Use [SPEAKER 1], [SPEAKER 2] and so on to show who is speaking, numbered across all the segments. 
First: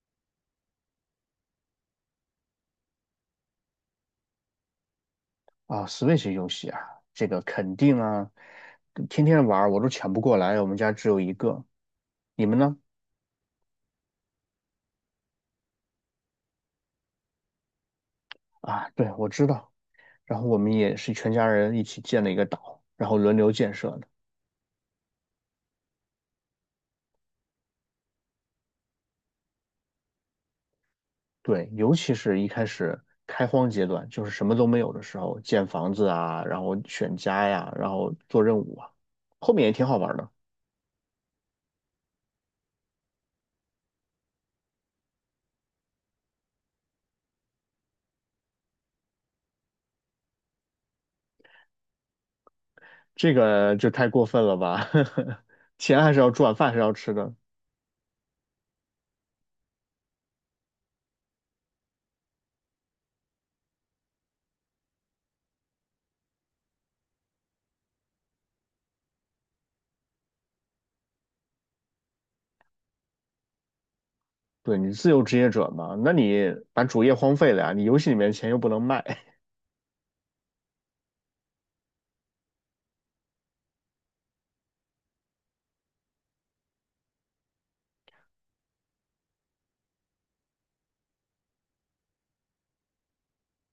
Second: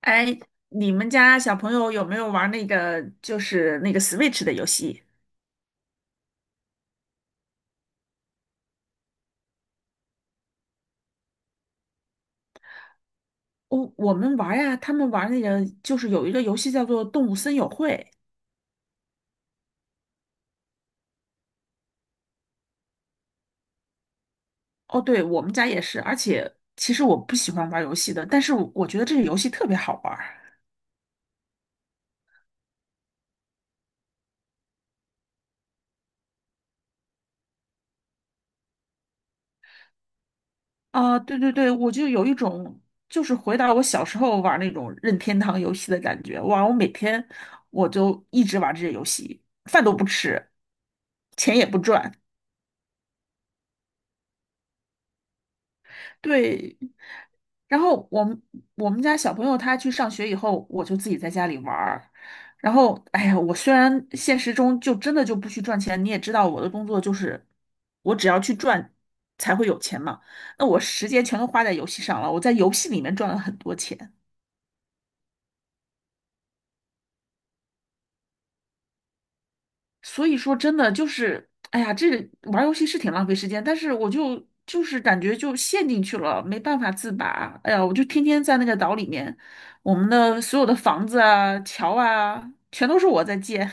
[SPEAKER 1] 哎，你们家小朋友有没有玩那个就是那个 Switch 的游戏？
[SPEAKER 2] 啊，Switch 游戏啊，这个肯定啊，天天玩儿我都抢不过来，我们家只有一个。你们呢？
[SPEAKER 1] 我们玩呀，他们玩那个就是有一个游戏叫做《动物森友会》。
[SPEAKER 2] 啊，对，我知道。然后我们也是全家人一起建了一个岛，然后轮流建设的。
[SPEAKER 1] 哦，对，我们家也是。而且其实我不喜欢玩游戏的，但是我觉得这个游戏特别好玩儿
[SPEAKER 2] 对，尤其是一开始开荒阶段，就是什么都没有的时候，建房子啊，然后选家呀，然后做任务啊，后面也挺好玩的。
[SPEAKER 1] 啊！对对对，我就有一种就是回到我小时候玩那种任天堂游戏的感觉。哇，我每天我就一直玩这些游戏，饭都不吃，钱也不赚。
[SPEAKER 2] 这个就太过分了吧？钱还是要赚，饭还
[SPEAKER 1] 对，
[SPEAKER 2] 是要吃的。
[SPEAKER 1] 然后我们家小朋友他去上学以后，我就自己在家里玩儿。然后，哎呀，我虽然现实中就真的就不去赚钱，你也知道我的工作就是我只要去赚才会有钱嘛。那我时间全都花在游戏上了，我在游戏里面赚了很多钱。
[SPEAKER 2] 对你自由职业者嘛，那你把主业荒废了呀，你游戏里面的钱又不能卖。
[SPEAKER 1] 所以说真的就是，哎呀，这玩儿游戏是挺浪费时间，但是我就是感觉就陷进去了，没办法自拔。哎呀，我就天天在那个岛里面，我们的所有的房子啊、桥啊，全都是我在建。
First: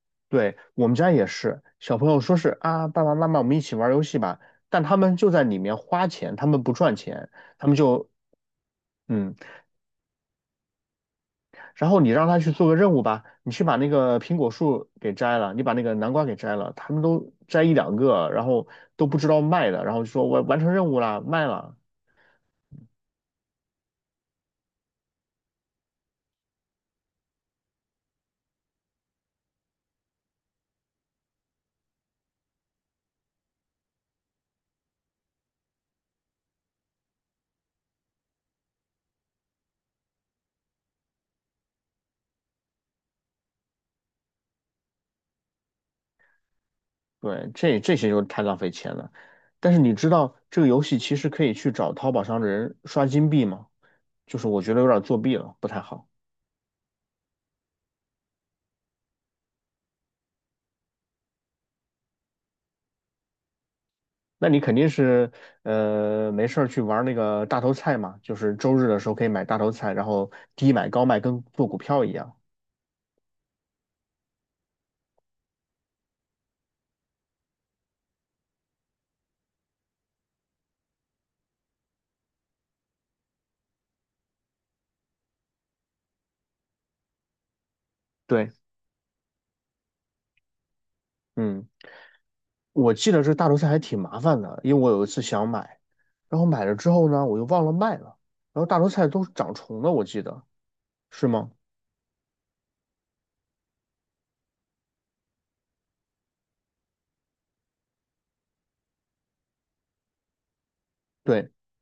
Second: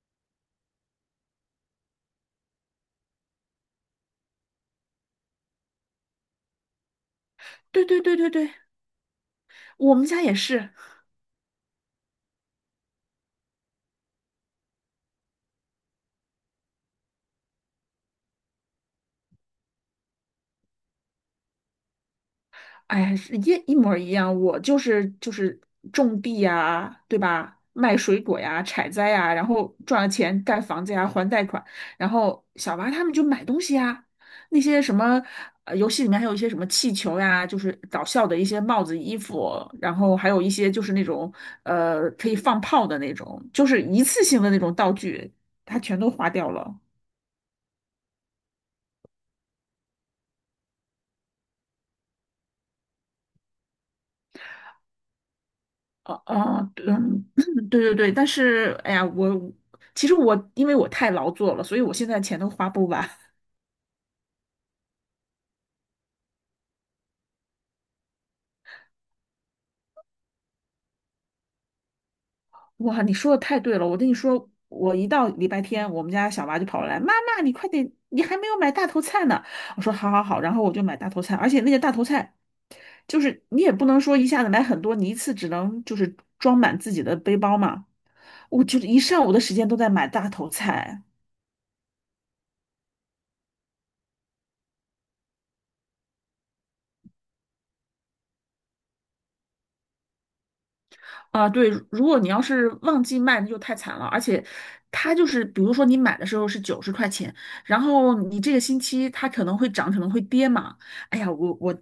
[SPEAKER 2] 对，我们家也是，小朋友说是啊，爸爸妈妈我们一起玩游戏吧，但他们就在里面花钱，他们不赚钱，他们
[SPEAKER 1] 对对
[SPEAKER 2] 就
[SPEAKER 1] 对对对，
[SPEAKER 2] 嗯，
[SPEAKER 1] 我们家也是。
[SPEAKER 2] 然后你让他去做个任务吧，你去把那个苹果树给摘了，你把那个南瓜给摘了，他们都摘一两个，然后都不知道卖的，然后就说我完成任务了，卖了，
[SPEAKER 1] 哎呀，是一一模儿一样，我就是种地呀，对吧？卖水果呀，采摘呀，然后赚了钱盖房子呀，还贷款。然后小娃他们就买东西呀，那些什么游戏里面还有一些什么气球呀，就是搞笑的一些帽子、衣服，然后还有一些就是那种可以放炮的那种，就是一次性的那种道具，他全都花掉了。
[SPEAKER 2] 对，这些就太浪费钱了。但是你知道这个游戏其实可以去找淘宝上的人刷金币吗？就是我觉得有点作弊了，不太好。
[SPEAKER 1] 哦哦，嗯，对对对，但是哎呀，其实我因为我太劳作了，所以我现在钱都花不完。
[SPEAKER 2] 那你肯定是没事儿去玩那个大头菜嘛，就是周日的时候可以买大头菜，然后低买高卖，跟做股票一样。
[SPEAKER 1] 哇，你说的太对了，我跟你说，我一到礼拜天，我们家小娃就跑过来，妈妈，你快点，你还没有买大头菜呢。我说好好好，然后我就买大头菜，而且那个大头菜就是你也不能说一下子买很多，你一次只能就是装满自己的背包嘛。
[SPEAKER 2] 对，
[SPEAKER 1] 我就是一上午的时间都在买大头菜。
[SPEAKER 2] 嗯，我记得这大头菜还挺麻烦的，因为我有一次想买，然后买了之后呢，我又忘了卖了，然后大头菜都长虫了，我记得是
[SPEAKER 1] 啊，
[SPEAKER 2] 吗？
[SPEAKER 1] 对，如果你要是旺季卖，那就太惨了。而且，它就是，比如说你买的时候是90块钱，然后你这个星期它可能会涨，可能会跌嘛。哎呀，
[SPEAKER 2] 对。
[SPEAKER 1] 我我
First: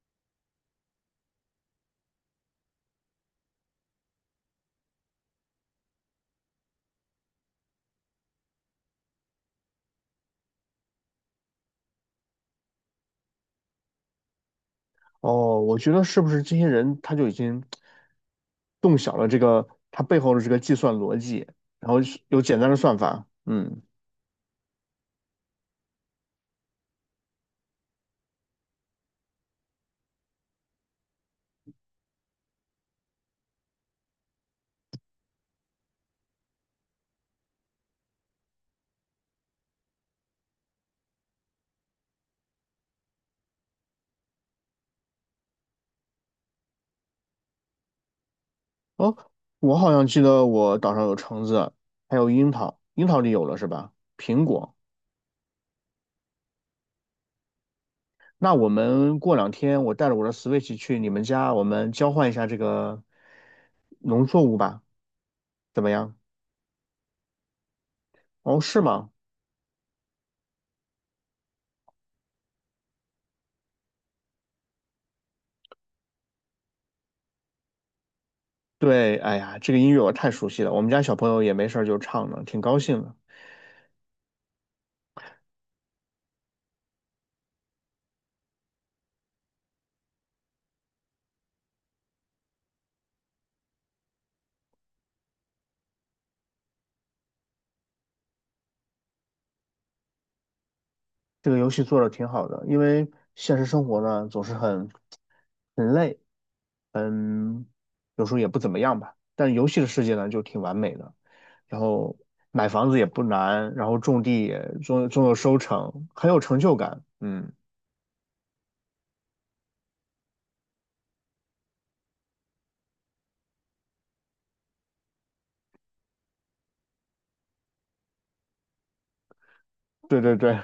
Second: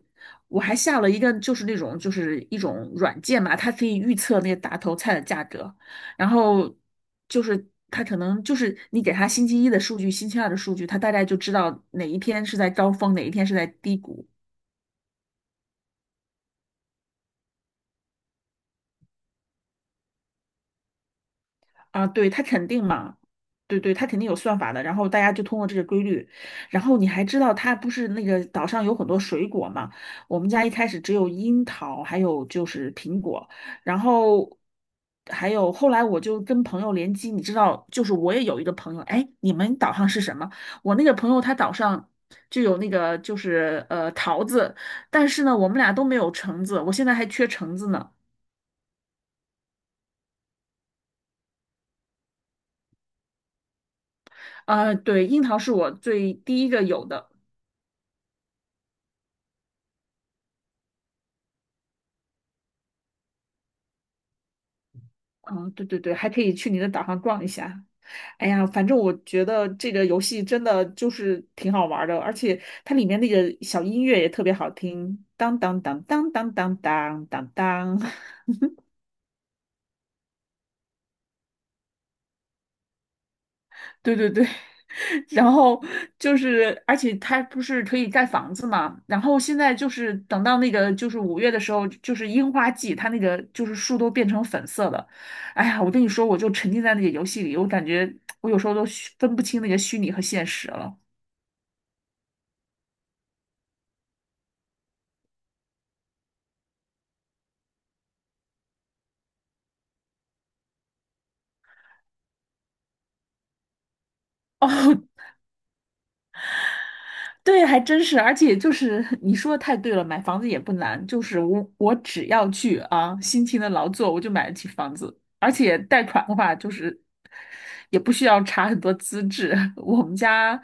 [SPEAKER 1] 我还下了一个，就是那种就是一种软件嘛，它可以预测那个大头菜的价格，然后就是它可能就是你给它星期一的数据，星期二的数据，它大概就知道哪一天是在高峰，哪一天是在低谷。
[SPEAKER 2] 哦，我觉得是不是这些人他就已经动小了这个他背后的这个计算逻辑，然后
[SPEAKER 1] 啊，
[SPEAKER 2] 是
[SPEAKER 1] 对，
[SPEAKER 2] 有
[SPEAKER 1] 它
[SPEAKER 2] 简
[SPEAKER 1] 肯
[SPEAKER 2] 单的
[SPEAKER 1] 定
[SPEAKER 2] 算
[SPEAKER 1] 嘛，
[SPEAKER 2] 法。
[SPEAKER 1] 对
[SPEAKER 2] 嗯，
[SPEAKER 1] 对，它肯定有算法的。然后大家就通过这个规律，然后你还知道它不是那个岛上有很多水果嘛？我们家一开始只有樱桃，还有就是苹果，然后还有后来我就跟朋友联机，你知道，就是我也有一个朋友，哎，你们岛上是什么？我那个朋友他岛上就有那个就是桃子，但是呢，我们俩都没有橙子，我现在还缺橙子呢。
[SPEAKER 2] 哦，我好像记得我岛上有橙子，还有樱桃，樱桃你有了是吧？苹果。
[SPEAKER 1] 呃，对，樱桃是我最第一个有的。
[SPEAKER 2] 那我们过两天我带着我的 Switch 去你们家，我们交换一下这个农作物吧，
[SPEAKER 1] 嗯，
[SPEAKER 2] 怎
[SPEAKER 1] 对
[SPEAKER 2] 么
[SPEAKER 1] 对对，
[SPEAKER 2] 样？
[SPEAKER 1] 还可以去你的岛上逛一下。哎
[SPEAKER 2] 哦，
[SPEAKER 1] 呀，
[SPEAKER 2] 是
[SPEAKER 1] 反正
[SPEAKER 2] 吗？
[SPEAKER 1] 我觉得这个游戏真的就是挺好玩儿的，而且它里面那个小音乐也特别好听，当当当当当当当当当。
[SPEAKER 2] 对，哎呀，这个音乐我太熟悉了，我们家小朋友也没事儿就唱呢，挺高兴的。
[SPEAKER 1] 对对对，然后就是，而且它不是可以盖房子嘛？然后现在就是等到那个就是5月的时候，就是樱花季，它那个就是树都变成粉色的。哎呀，我跟你说，我就沉浸在那个游戏里，我感觉我有时候都虚分不清那个虚拟和现实了。
[SPEAKER 2] 这个游戏做的挺好的，因为现实生活呢总是很累，嗯，有时候也不怎么样吧。但游戏的世界呢就挺完美的，然后买房子也不难，然后种地 也
[SPEAKER 1] 哦，
[SPEAKER 2] 终有收成，很有成就感。嗯，
[SPEAKER 1] 对，还真是，而且就是你说的太对了，买房子也不难，就是我只要去啊，辛勤的劳作，我就买得起房子，而且贷款的话，就是也不需要查很多资质。我们
[SPEAKER 2] 对对对，
[SPEAKER 1] 家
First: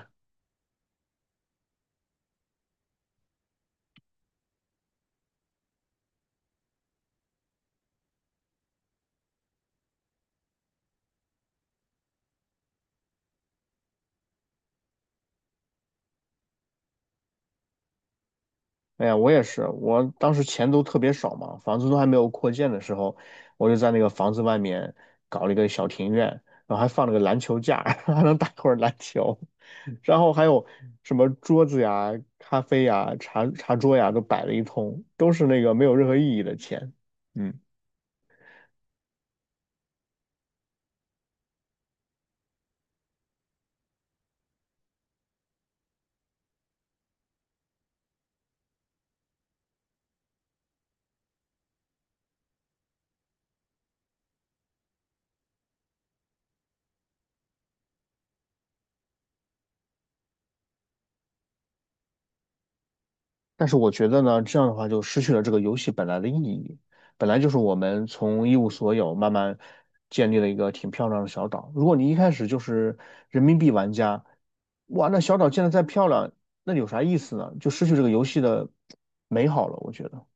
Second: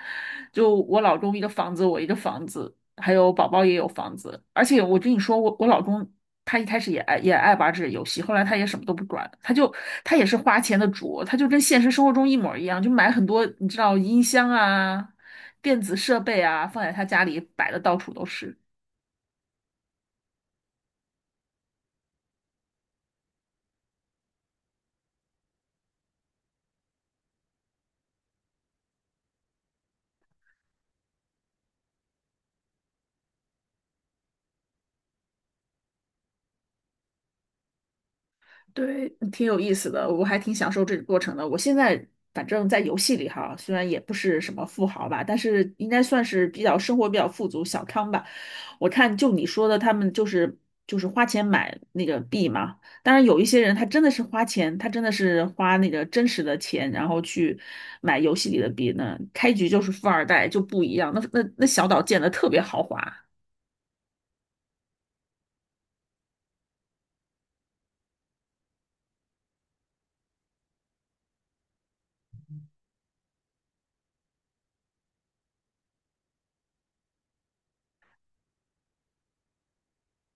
[SPEAKER 1] 就我老公一个房子，我一个房子，还有宝宝也有房子，而且我跟你说，我老公他一开始也爱玩这个游戏，后来他也什么都不管，他也是花钱的主，他就跟现实生活中一模一样，就买很多你知道音箱啊。电子设备啊，放在他家里摆的到处都是。
[SPEAKER 2] 哎呀，我也是，我当时钱都特别少嘛，房子都还没有扩建的时候，我就在那个房子外面搞了一个小庭院，然后还放了个篮球架，还能打会儿篮球，然后还有什么桌子呀、咖啡呀、茶桌呀，都摆了一通，都是那个没有任何意义的钱。嗯。
[SPEAKER 1] 对，挺有意思的，我还挺享受这个过程的。我现在反正在游戏里哈，虽然也不是什么富豪吧，但是应该算是比较生活比较富足、小康吧。我看就你说的，他们就是花钱买那个币嘛。当然有一些人他真的是花钱，他真的是花那个真实的钱，然后去买游戏里的币呢。开局就是富二代就不一样，那小岛建的特别豪华。
[SPEAKER 2] 但是我觉得呢，这样的话就失去了这个游戏本来的意义。本来就是我们从一无所有慢慢建立了一个挺漂亮的小岛。如果你一开始就是人民币玩家，哇，那小岛建得再漂亮，那有啥意思呢？就失去这个游戏的美好了。我觉得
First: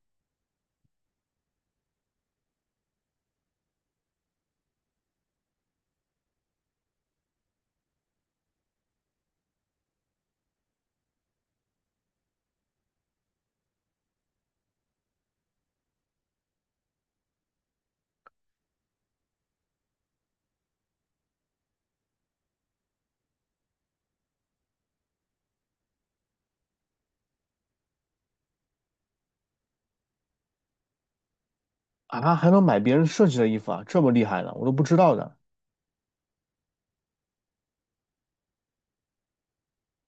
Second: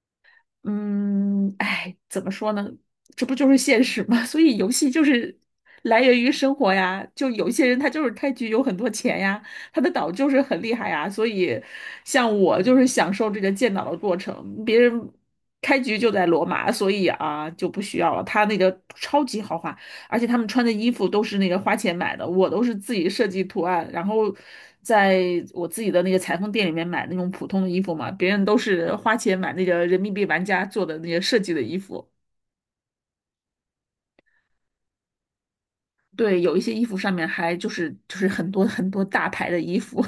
[SPEAKER 1] 嗯，哎，怎么说呢？这不就是现实吗？所以游戏就是来源于生活呀。就有些人他就是开局有很多钱呀，他的岛就是很厉害呀。所以，像我就是享受这个建岛的过程。别人开局就在罗马，所以啊就不需要了。他那个超级豪华。而且他们穿的衣服都是那个花钱买的，我都是自己设计图案，然后在我自己的那个裁缝店里面买那种普通的衣服嘛，别人都是花钱买那个人民币玩家做的那些设计的衣服。
[SPEAKER 2] 啊，还能买别人设计的衣服啊，这么厉害呢，我都不知道的。
[SPEAKER 1] 对，有一些衣服上面还就是很多很多大牌的衣服，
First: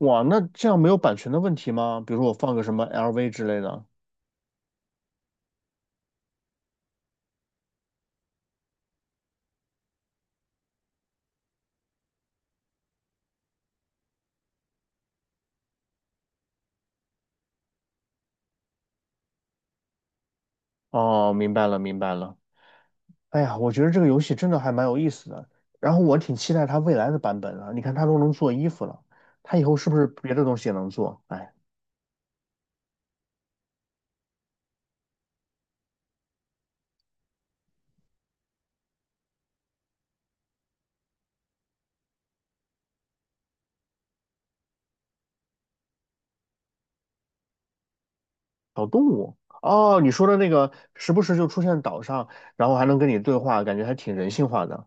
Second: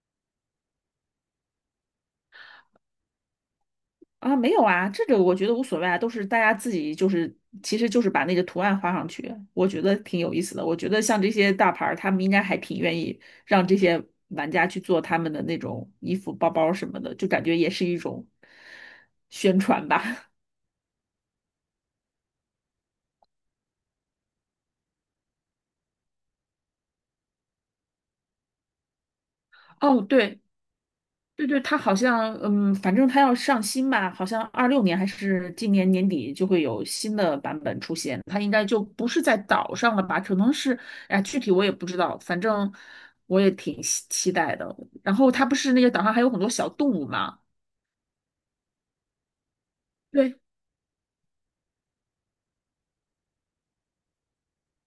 [SPEAKER 2] 哇，那这样没有版权的问题吗？比如说我放个什么 LV 之类的。
[SPEAKER 1] 啊，没有啊，这个我觉得无所谓啊，都是大家自己就是，其实就是把那个图案画上去，我觉得挺有意思的。我觉得像这些大牌儿，他们应该还挺愿意让这些玩家去做他们的那种衣服、包包什么的，就感觉也是一种宣传吧。
[SPEAKER 2] 哦，明白了，明白了。哎呀，我觉得这个游戏真的还蛮有意思的，然后我挺期待它未来的版本啊，你看，它都能做衣服了，它以后是不
[SPEAKER 1] 哦，
[SPEAKER 2] 是别
[SPEAKER 1] 对，
[SPEAKER 2] 的东西也能做？
[SPEAKER 1] 对
[SPEAKER 2] 哎，
[SPEAKER 1] 对，他好像，嗯，反正他要上新吧，好像26年还是今年年底就会有新的版本出现。他应该就不是在岛上了吧？可能是，哎，具体我也不知道，反正我也挺期待的。然后他不是那个岛上还有很多小动物嘛？
[SPEAKER 2] 小动物哦，你说的那
[SPEAKER 1] 对
[SPEAKER 2] 个时不时就出现岛上，然后还能跟你对话，感觉还挺人性化的。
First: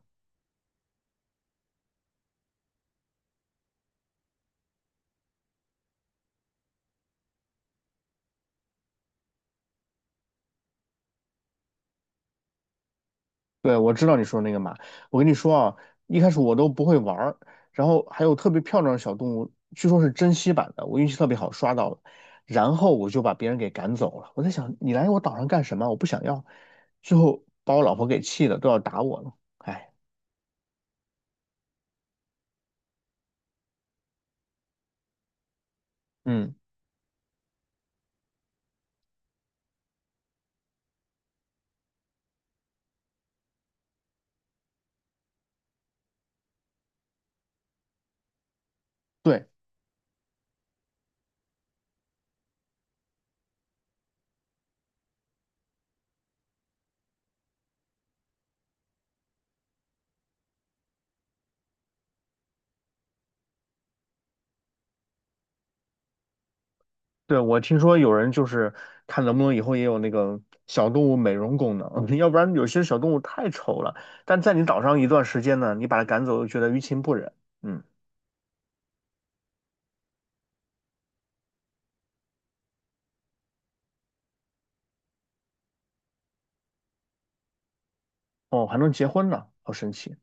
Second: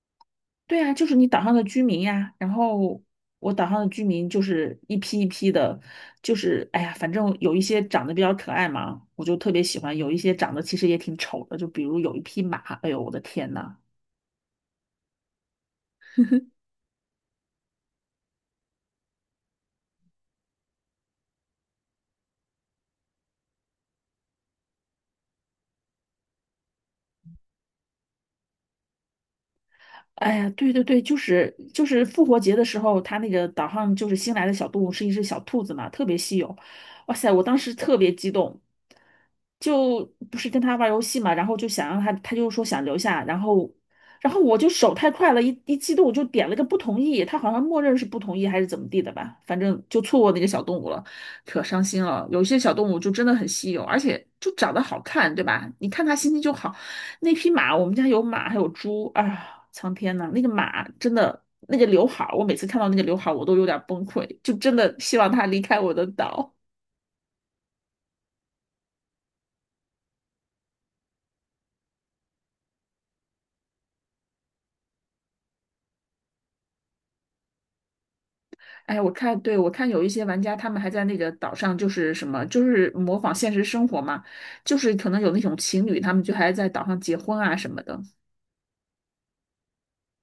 [SPEAKER 1] 对啊，就是你岛上的居民呀。然后我岛上的居民就是一批一批的，就是哎呀，反正有一些长得比较可爱嘛，我就特别喜欢；有一些长得其实也挺丑的，就比如有一匹马，哎呦我的天
[SPEAKER 2] 对，
[SPEAKER 1] 呐！
[SPEAKER 2] 我知道你说那个马。我跟你说啊，一开始 我都不会玩儿，然后还有特别漂亮的小动物，据说是珍稀版的，我运气特别好刷到了，然后我就把别人给赶走了。我在想，你来我岛上干什么？我不想要。最后把我老婆给气的，都要打我了。哎，
[SPEAKER 1] 哎呀，对对对，就是复活节的时候，他那个岛上就是新来的小动物是一只小兔子嘛，特别稀
[SPEAKER 2] 嗯，
[SPEAKER 1] 有。哇塞，我当时特别激动，就不是跟他玩游戏嘛，然后就想让他，他就说想留下，然后然后我就手太快了，一激动我就点了个不同意，他好像默认是不同意还是怎么地的吧，
[SPEAKER 2] 对
[SPEAKER 1] 反正就错过那个小动物了，可伤心了。有些小动物就真的很稀有，而且就长得好看，对吧？你看它心情就好。那匹马，我们家有马，还有猪啊！苍天呐，那个马真的，那个刘海儿，我每次看到那个刘海儿，我都有点崩溃，就真的希望它离开我的岛。
[SPEAKER 2] 对，我听说有人就是看能不能以后也有那个小动物美容功能，要不然有些小动物太丑了，但在你岛上一段时间呢，你把它赶走又觉得于情不忍。嗯。
[SPEAKER 1] 哎，我看，对，我看有一些玩家，他们还在那个岛上，就是什么，就是模仿现实生活嘛，就是可能有那种情侣，他们就还在岛上结婚啊什么的。
[SPEAKER 2] 哦，还能结婚呢，好神奇。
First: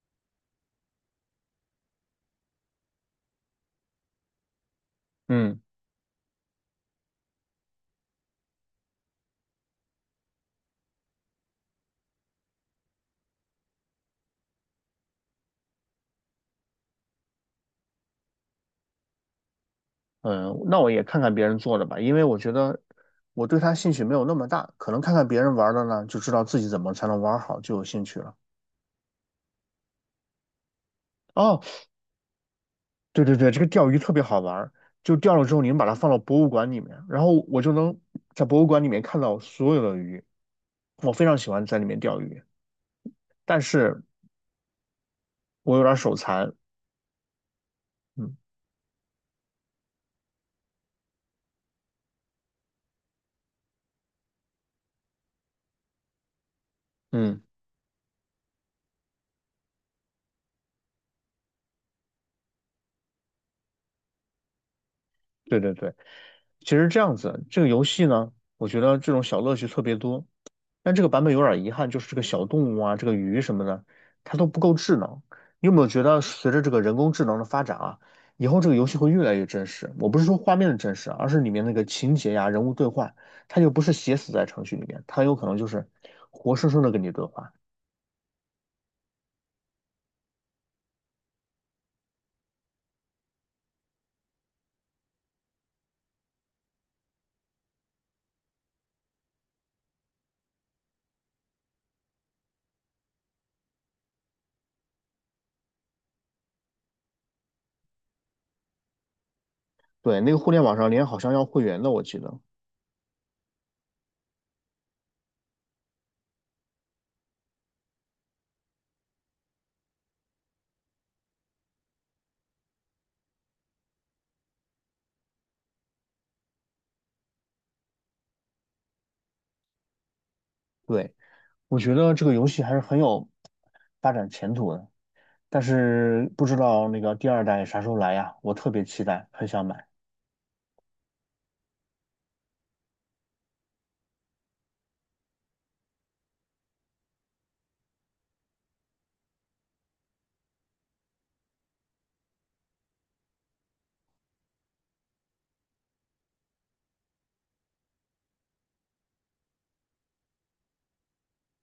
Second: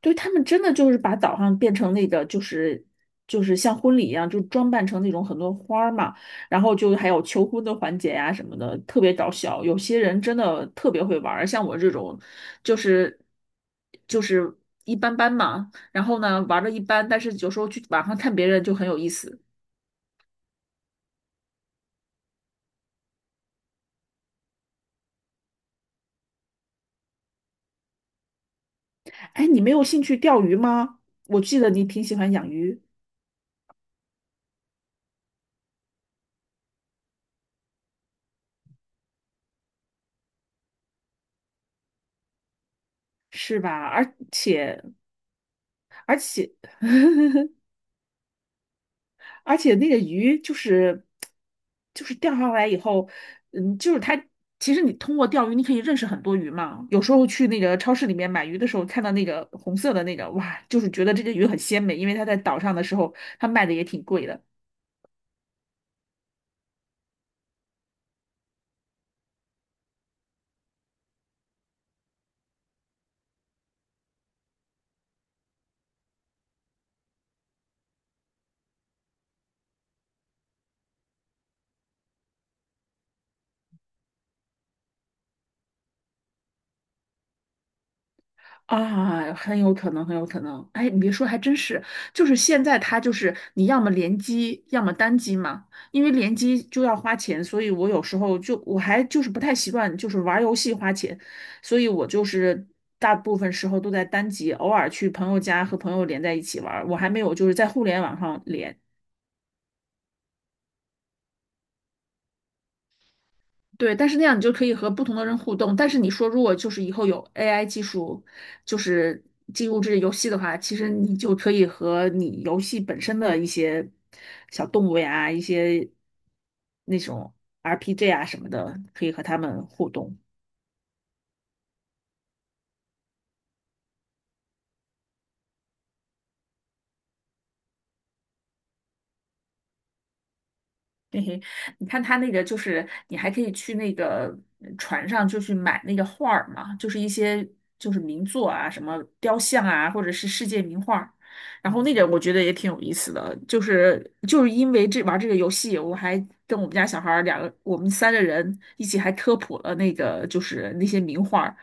[SPEAKER 1] 对，他们真的就是把岛上变成那个，就是就是像婚礼一样，就装扮成那种很多
[SPEAKER 2] 嗯
[SPEAKER 1] 花儿嘛，然后就还有求婚的环节呀、什么的，特别搞笑。有些人真的特别会玩儿，像我这种，就是就是一般般嘛。然后呢，玩的一般，但是有时候去网上看别人就很有意思。
[SPEAKER 2] 嗯，那我也看看别人做的吧，因为我觉得我对它兴趣没有那么大，可能看看别人玩的呢，就知道自己怎么才能玩好，就有兴趣了。
[SPEAKER 1] 哎，你没有兴趣钓鱼吗？我记
[SPEAKER 2] 哦，
[SPEAKER 1] 得你挺喜欢养鱼，
[SPEAKER 2] 对对对，这个钓鱼特别好玩儿就钓了之后，你们把它放到博物馆里面，然后我就能在博物馆里面看到所有的鱼。我非常喜欢在里面钓鱼，
[SPEAKER 1] 是
[SPEAKER 2] 但
[SPEAKER 1] 吧？
[SPEAKER 2] 是我有点儿手
[SPEAKER 1] 而且
[SPEAKER 2] 残。嗯
[SPEAKER 1] 而且那个鱼就是钓上来以后，嗯，就是它。其实你通过钓鱼，你可以认识很多鱼嘛。有时候
[SPEAKER 2] 嗯。
[SPEAKER 1] 去那个超市里面买鱼的时候，看到那个红色的那个，哇，就是觉得这个鱼很鲜美，因为它在岛上的时候，它卖的也挺贵的。
[SPEAKER 2] 对对对，其实这样子，这个游戏呢，我觉得这种小乐趣特别多，但这个版本有点遗憾，就是这个小动物啊，这个鱼什么的，它都不够智能。你有没有觉得随着这个人工智能的发展啊，以后这个游戏会越来越真实？我不是说画面的真实啊而是里面那个情节呀、人物对话，它就不是写死在程序里面，它有可能就是活生生的跟你对话。
[SPEAKER 1] 啊，很有可能，很有可能。哎，你别说，还真是，就是现在它就是你要么联机，要么单机嘛。因为联机就要花钱，所以我有时候就我还就是不太习惯，就是玩儿游戏花钱，所以我就是大部分时候都在单机，偶尔去朋友家和朋友连在一起玩儿。我还没有就是在互联网上连。
[SPEAKER 2] 对，那个互联网上连好像要会员的，我记得。
[SPEAKER 1] 对，但是那样你就可以和不同的人互动。但是你说，如果就是以后有 AI 技术，就是进入这个游戏的话，其实你就可以和你游戏本身的一些小动物呀、一些那种 RPG 啊什么的，可以和他们互动。
[SPEAKER 2] 对，我觉得这个游戏还是很有发展前途的。但是不知道那个第二代啥时候来呀？我特别期待，很想买。
[SPEAKER 1] 嘿嘿，你看他那个就是，你还可以去那个船上，就去买那个画儿嘛，就是一些就是名作啊，什么雕像啊，或者是世界名画儿。然后那个我觉得也挺有意思的，就是因为这玩这个游戏，我还跟我们家小孩儿两个，我们三个人一起还科普了那个就是那些名画儿，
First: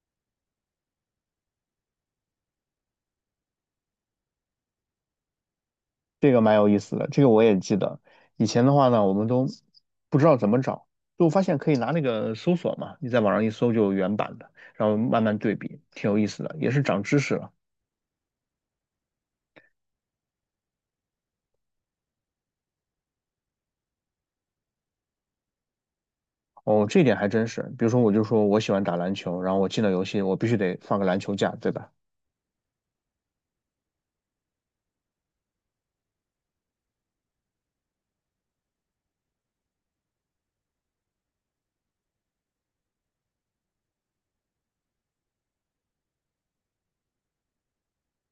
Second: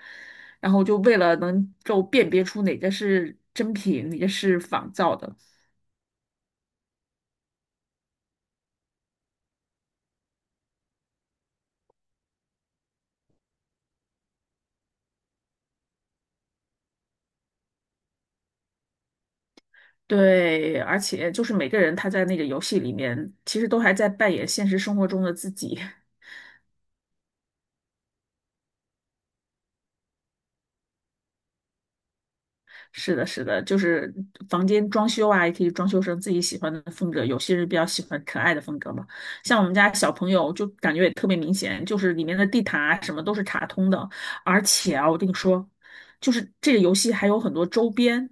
[SPEAKER 1] 然后就为了能够辨别出哪个是真品，哪个是仿造的。
[SPEAKER 2] 这个蛮有意思的，这个我也记得。以前的话呢，我们都不知道怎么找，就发现可以拿那个搜索嘛，你在网上一搜就有原版的，然后慢慢对比，挺有意思的，也是长知识了。
[SPEAKER 1] 对，而且就是每个人他在那个游戏里面，其实都还在扮演现实生活中的自己。
[SPEAKER 2] 哦，这点还真是。比如说，我就说我喜欢打篮球，然后我进了游戏，我必须得放个篮球架，对吧？
[SPEAKER 1] 是的，是的，就是房间装修啊，也可以装修成自己喜欢的风格。有些人比较喜欢可爱的风格嘛，像我们家小朋友就感觉也特别明显，就是里面的地毯啊什么都是卡通的。而且啊，我跟你说，就是这个游戏还有很多周边，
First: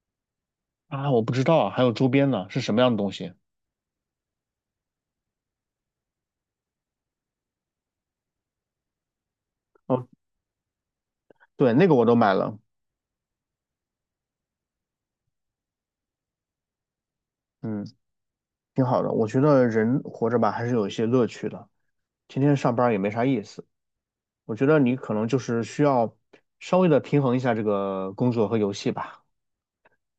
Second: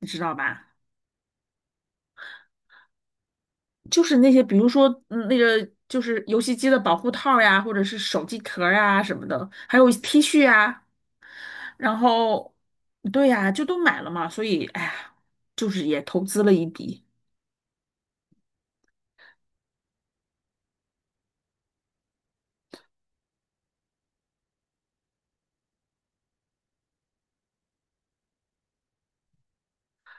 [SPEAKER 1] 你知道吧？
[SPEAKER 2] 啊，我不知道啊，还有周边呢，是什么样的东西？
[SPEAKER 1] 就是那些，比如说那个就是游戏机的保护套呀，或者是手机壳儿啊什么的，还有
[SPEAKER 2] 哦，
[SPEAKER 1] T 恤啊，
[SPEAKER 2] 对，那个
[SPEAKER 1] 然
[SPEAKER 2] 我都买
[SPEAKER 1] 后
[SPEAKER 2] 了，
[SPEAKER 1] 对呀，就都买了嘛，所以哎呀，就是也投资了一笔。
[SPEAKER 2] 嗯，挺好的。我觉得人活着吧，还是有一些乐趣的。天天上班儿也没啥意思。我觉得你可能就是需要稍微的平衡一下这个工作和游戏吧。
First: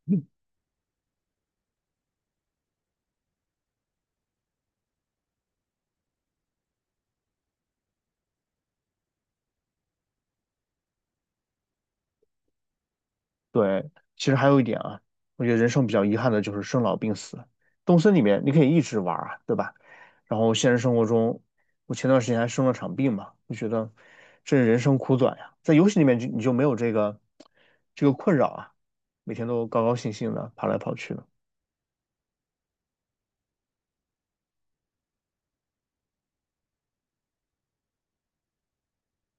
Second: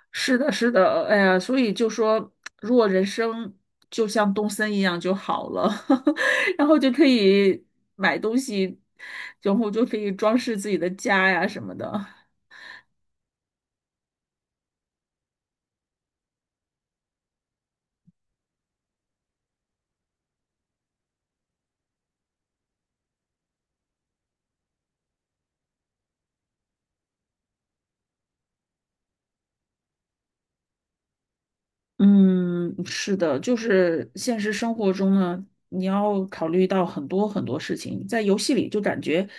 [SPEAKER 2] 嗯
[SPEAKER 1] 是的，是的，哎呀，所以就说，如果人生就像东森一样就好了，然后就可以买东西，然后就可以装饰自己的家呀什么的。
[SPEAKER 2] 对，其实还有一点啊，我觉得人生比较遗憾的就是生老病死。动森里面你可以一直玩儿啊，对吧？然后现实生活中，我前段时间还生了场病嘛，就觉得这人生苦短呀。在游戏里面就你就没有这个困扰啊，每天都高高兴兴的跑来跑去的。
[SPEAKER 1] 嗯，是的，就是现实生活中呢，你要考虑到很多很多事情，在游戏里就感觉，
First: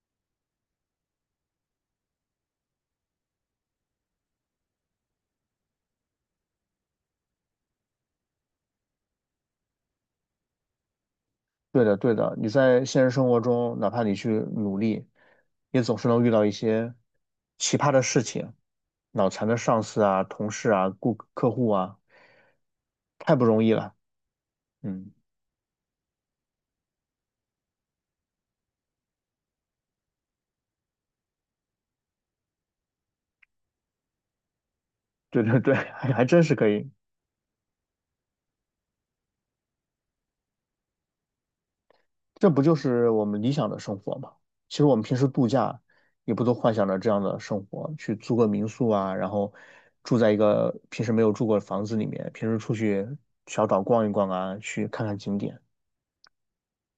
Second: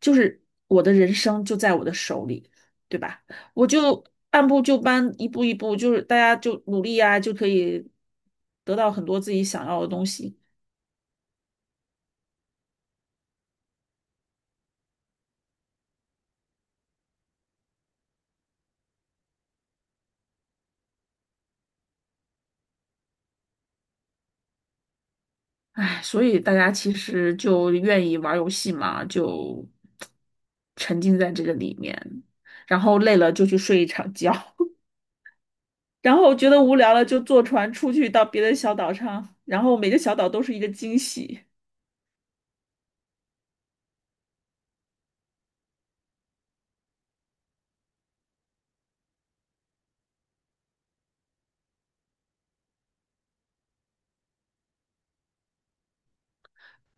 [SPEAKER 1] 就是我的人生就在我的手里，对吧？我就按部就班，一步一步，就是大家就努力呀，就可以得到很多自己想要的东西。
[SPEAKER 2] 对的，对的，你在现实生活中，哪怕你去努力，也总是能遇到一些奇葩的事情，脑残的上司啊、同事啊、顾客户啊，太不容易了。嗯，
[SPEAKER 1] 唉，所以大家其实就愿意玩游戏嘛，就沉浸在这个里面，然后累了就去睡一场觉。
[SPEAKER 2] 对对对，
[SPEAKER 1] 然
[SPEAKER 2] 还
[SPEAKER 1] 后
[SPEAKER 2] 真
[SPEAKER 1] 觉
[SPEAKER 2] 是
[SPEAKER 1] 得
[SPEAKER 2] 可
[SPEAKER 1] 无
[SPEAKER 2] 以，
[SPEAKER 1] 聊了，就坐船出去到别的小岛上，然后每个小岛都是一个惊喜。
[SPEAKER 2] 这不就是我们理想的生活吗？其实我们平时度假，也不都幻想着这样的生活，去租个民宿啊，然后住在一个平时没有住过的房子里面，平时出去小岛逛一逛啊，去看看景点，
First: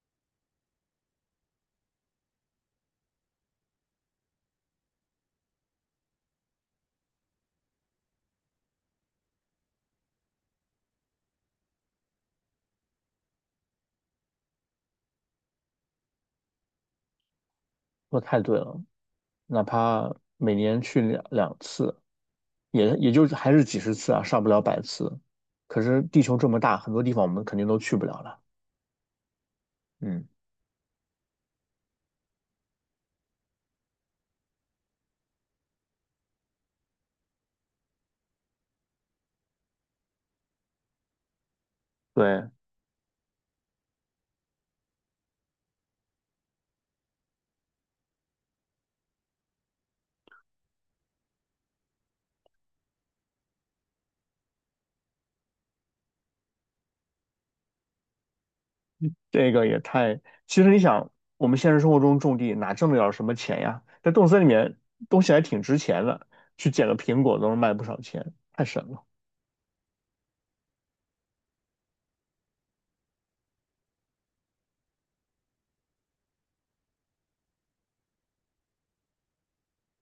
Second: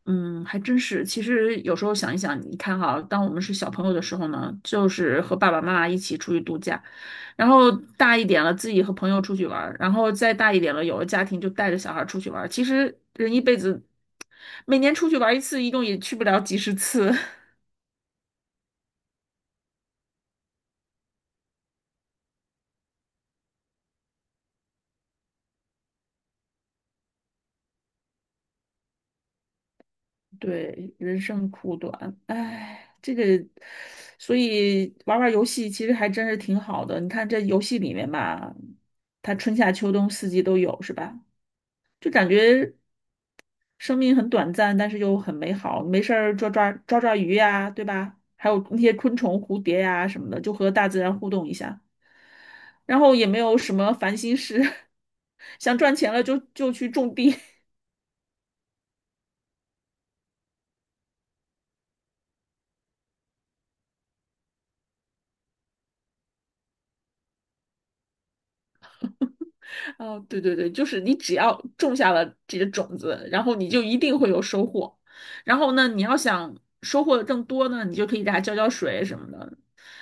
[SPEAKER 1] 嗯，还真是。其实有时候想一想，你看哈，当我们是小朋友的时候呢，就是和爸爸妈妈一起出去度假，然后大一点了，自己和朋友出去玩儿，然后再大一点了，有了家庭就带着小孩儿出去玩儿。其实人一辈子，每年出去玩儿一次，一共也去不了几十次。
[SPEAKER 2] 说得太对了。哪怕每年去两次，也就是还是几十次啊，上不了百次。可是地球这么大，很多地方我们肯定都去不了了。嗯，
[SPEAKER 1] 对，人生苦短，哎，这个，所以玩玩游戏其实还真是挺好的。你看这游戏里面吧，它春夏秋冬四季都有，是吧？就感
[SPEAKER 2] 对，
[SPEAKER 1] 觉生命很短暂，但是又很美好。没事儿抓抓鱼呀，对吧？还有那些昆虫、蝴蝶呀什么的，就和大自然互动一下。然后也没有什么烦心事，想赚钱了就去种地，
[SPEAKER 2] 这个也太……其实你想，我们现实生活中种地哪挣得了什么钱呀？在动森里面，东西还挺值钱的，去捡个苹果都能卖不少钱，太神了。
[SPEAKER 1] 哦，对对对，就是你只要种下了这个种子，然后你就一定会有收获。然后呢，你要想收获的更多呢，你就可以给它浇浇水什么的。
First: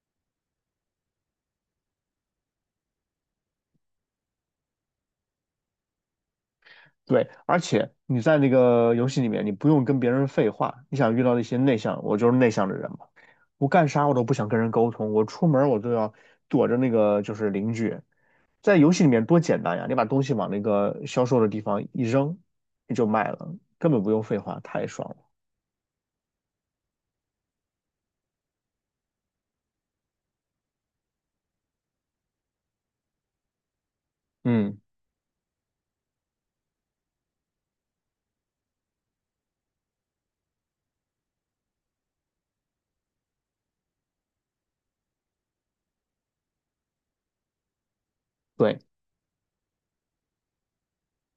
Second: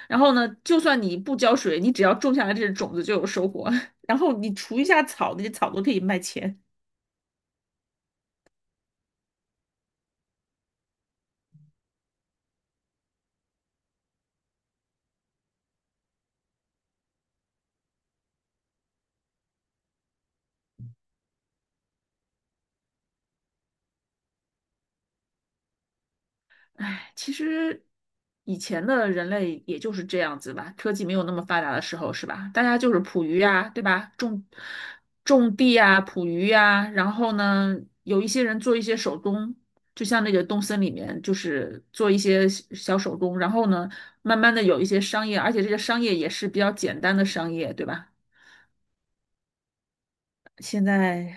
[SPEAKER 1] 然后呢，就算你不浇水，你只要种下了这个种子就有收获。然后你除一下草，那些草都可以卖钱。
[SPEAKER 2] 对，而且你在那个游戏里面，你不用跟别人废话。你想遇到一些内向，我就是内向的人嘛，我干啥我都不想跟人沟通，我出门儿我都要躲着那个就是邻居。在游戏里面多简单呀，你把东西往那个销售的地方一扔，你就卖了，根本不用废话，太爽了。
[SPEAKER 1] 唉，其实以前的人类也就是这样子吧，科技没有那么发达的时候，是吧？大家就是捕鱼呀，对吧？种
[SPEAKER 2] 嗯，
[SPEAKER 1] 种地呀，捕鱼呀，然后呢，有一些人做一些手工，就像那个东森里面，就是做一些小小手工，然后呢，慢慢的有一些商业，而且这个商业也是比较简单的商业，对吧？
[SPEAKER 2] 对
[SPEAKER 1] 现在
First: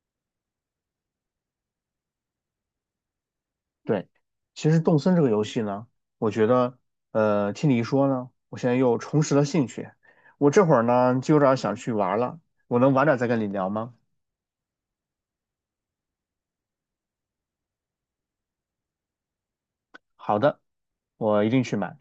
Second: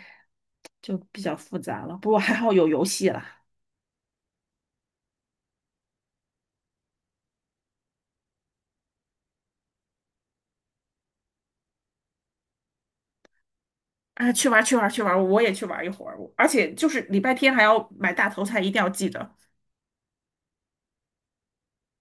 [SPEAKER 1] 就比较复杂了，不过还好有游戏了。
[SPEAKER 2] 对，其实动森这个游戏呢，我觉得，听你一说呢，我现在又重拾了兴趣。我这会儿呢，就有点儿想去玩了，我能晚点再跟你聊吗？
[SPEAKER 1] 啊，去玩儿去玩儿去玩儿我也去玩儿一会儿，我而且就是礼拜天还要买大头菜，一定要记得。
[SPEAKER 2] 好的，我一定去买。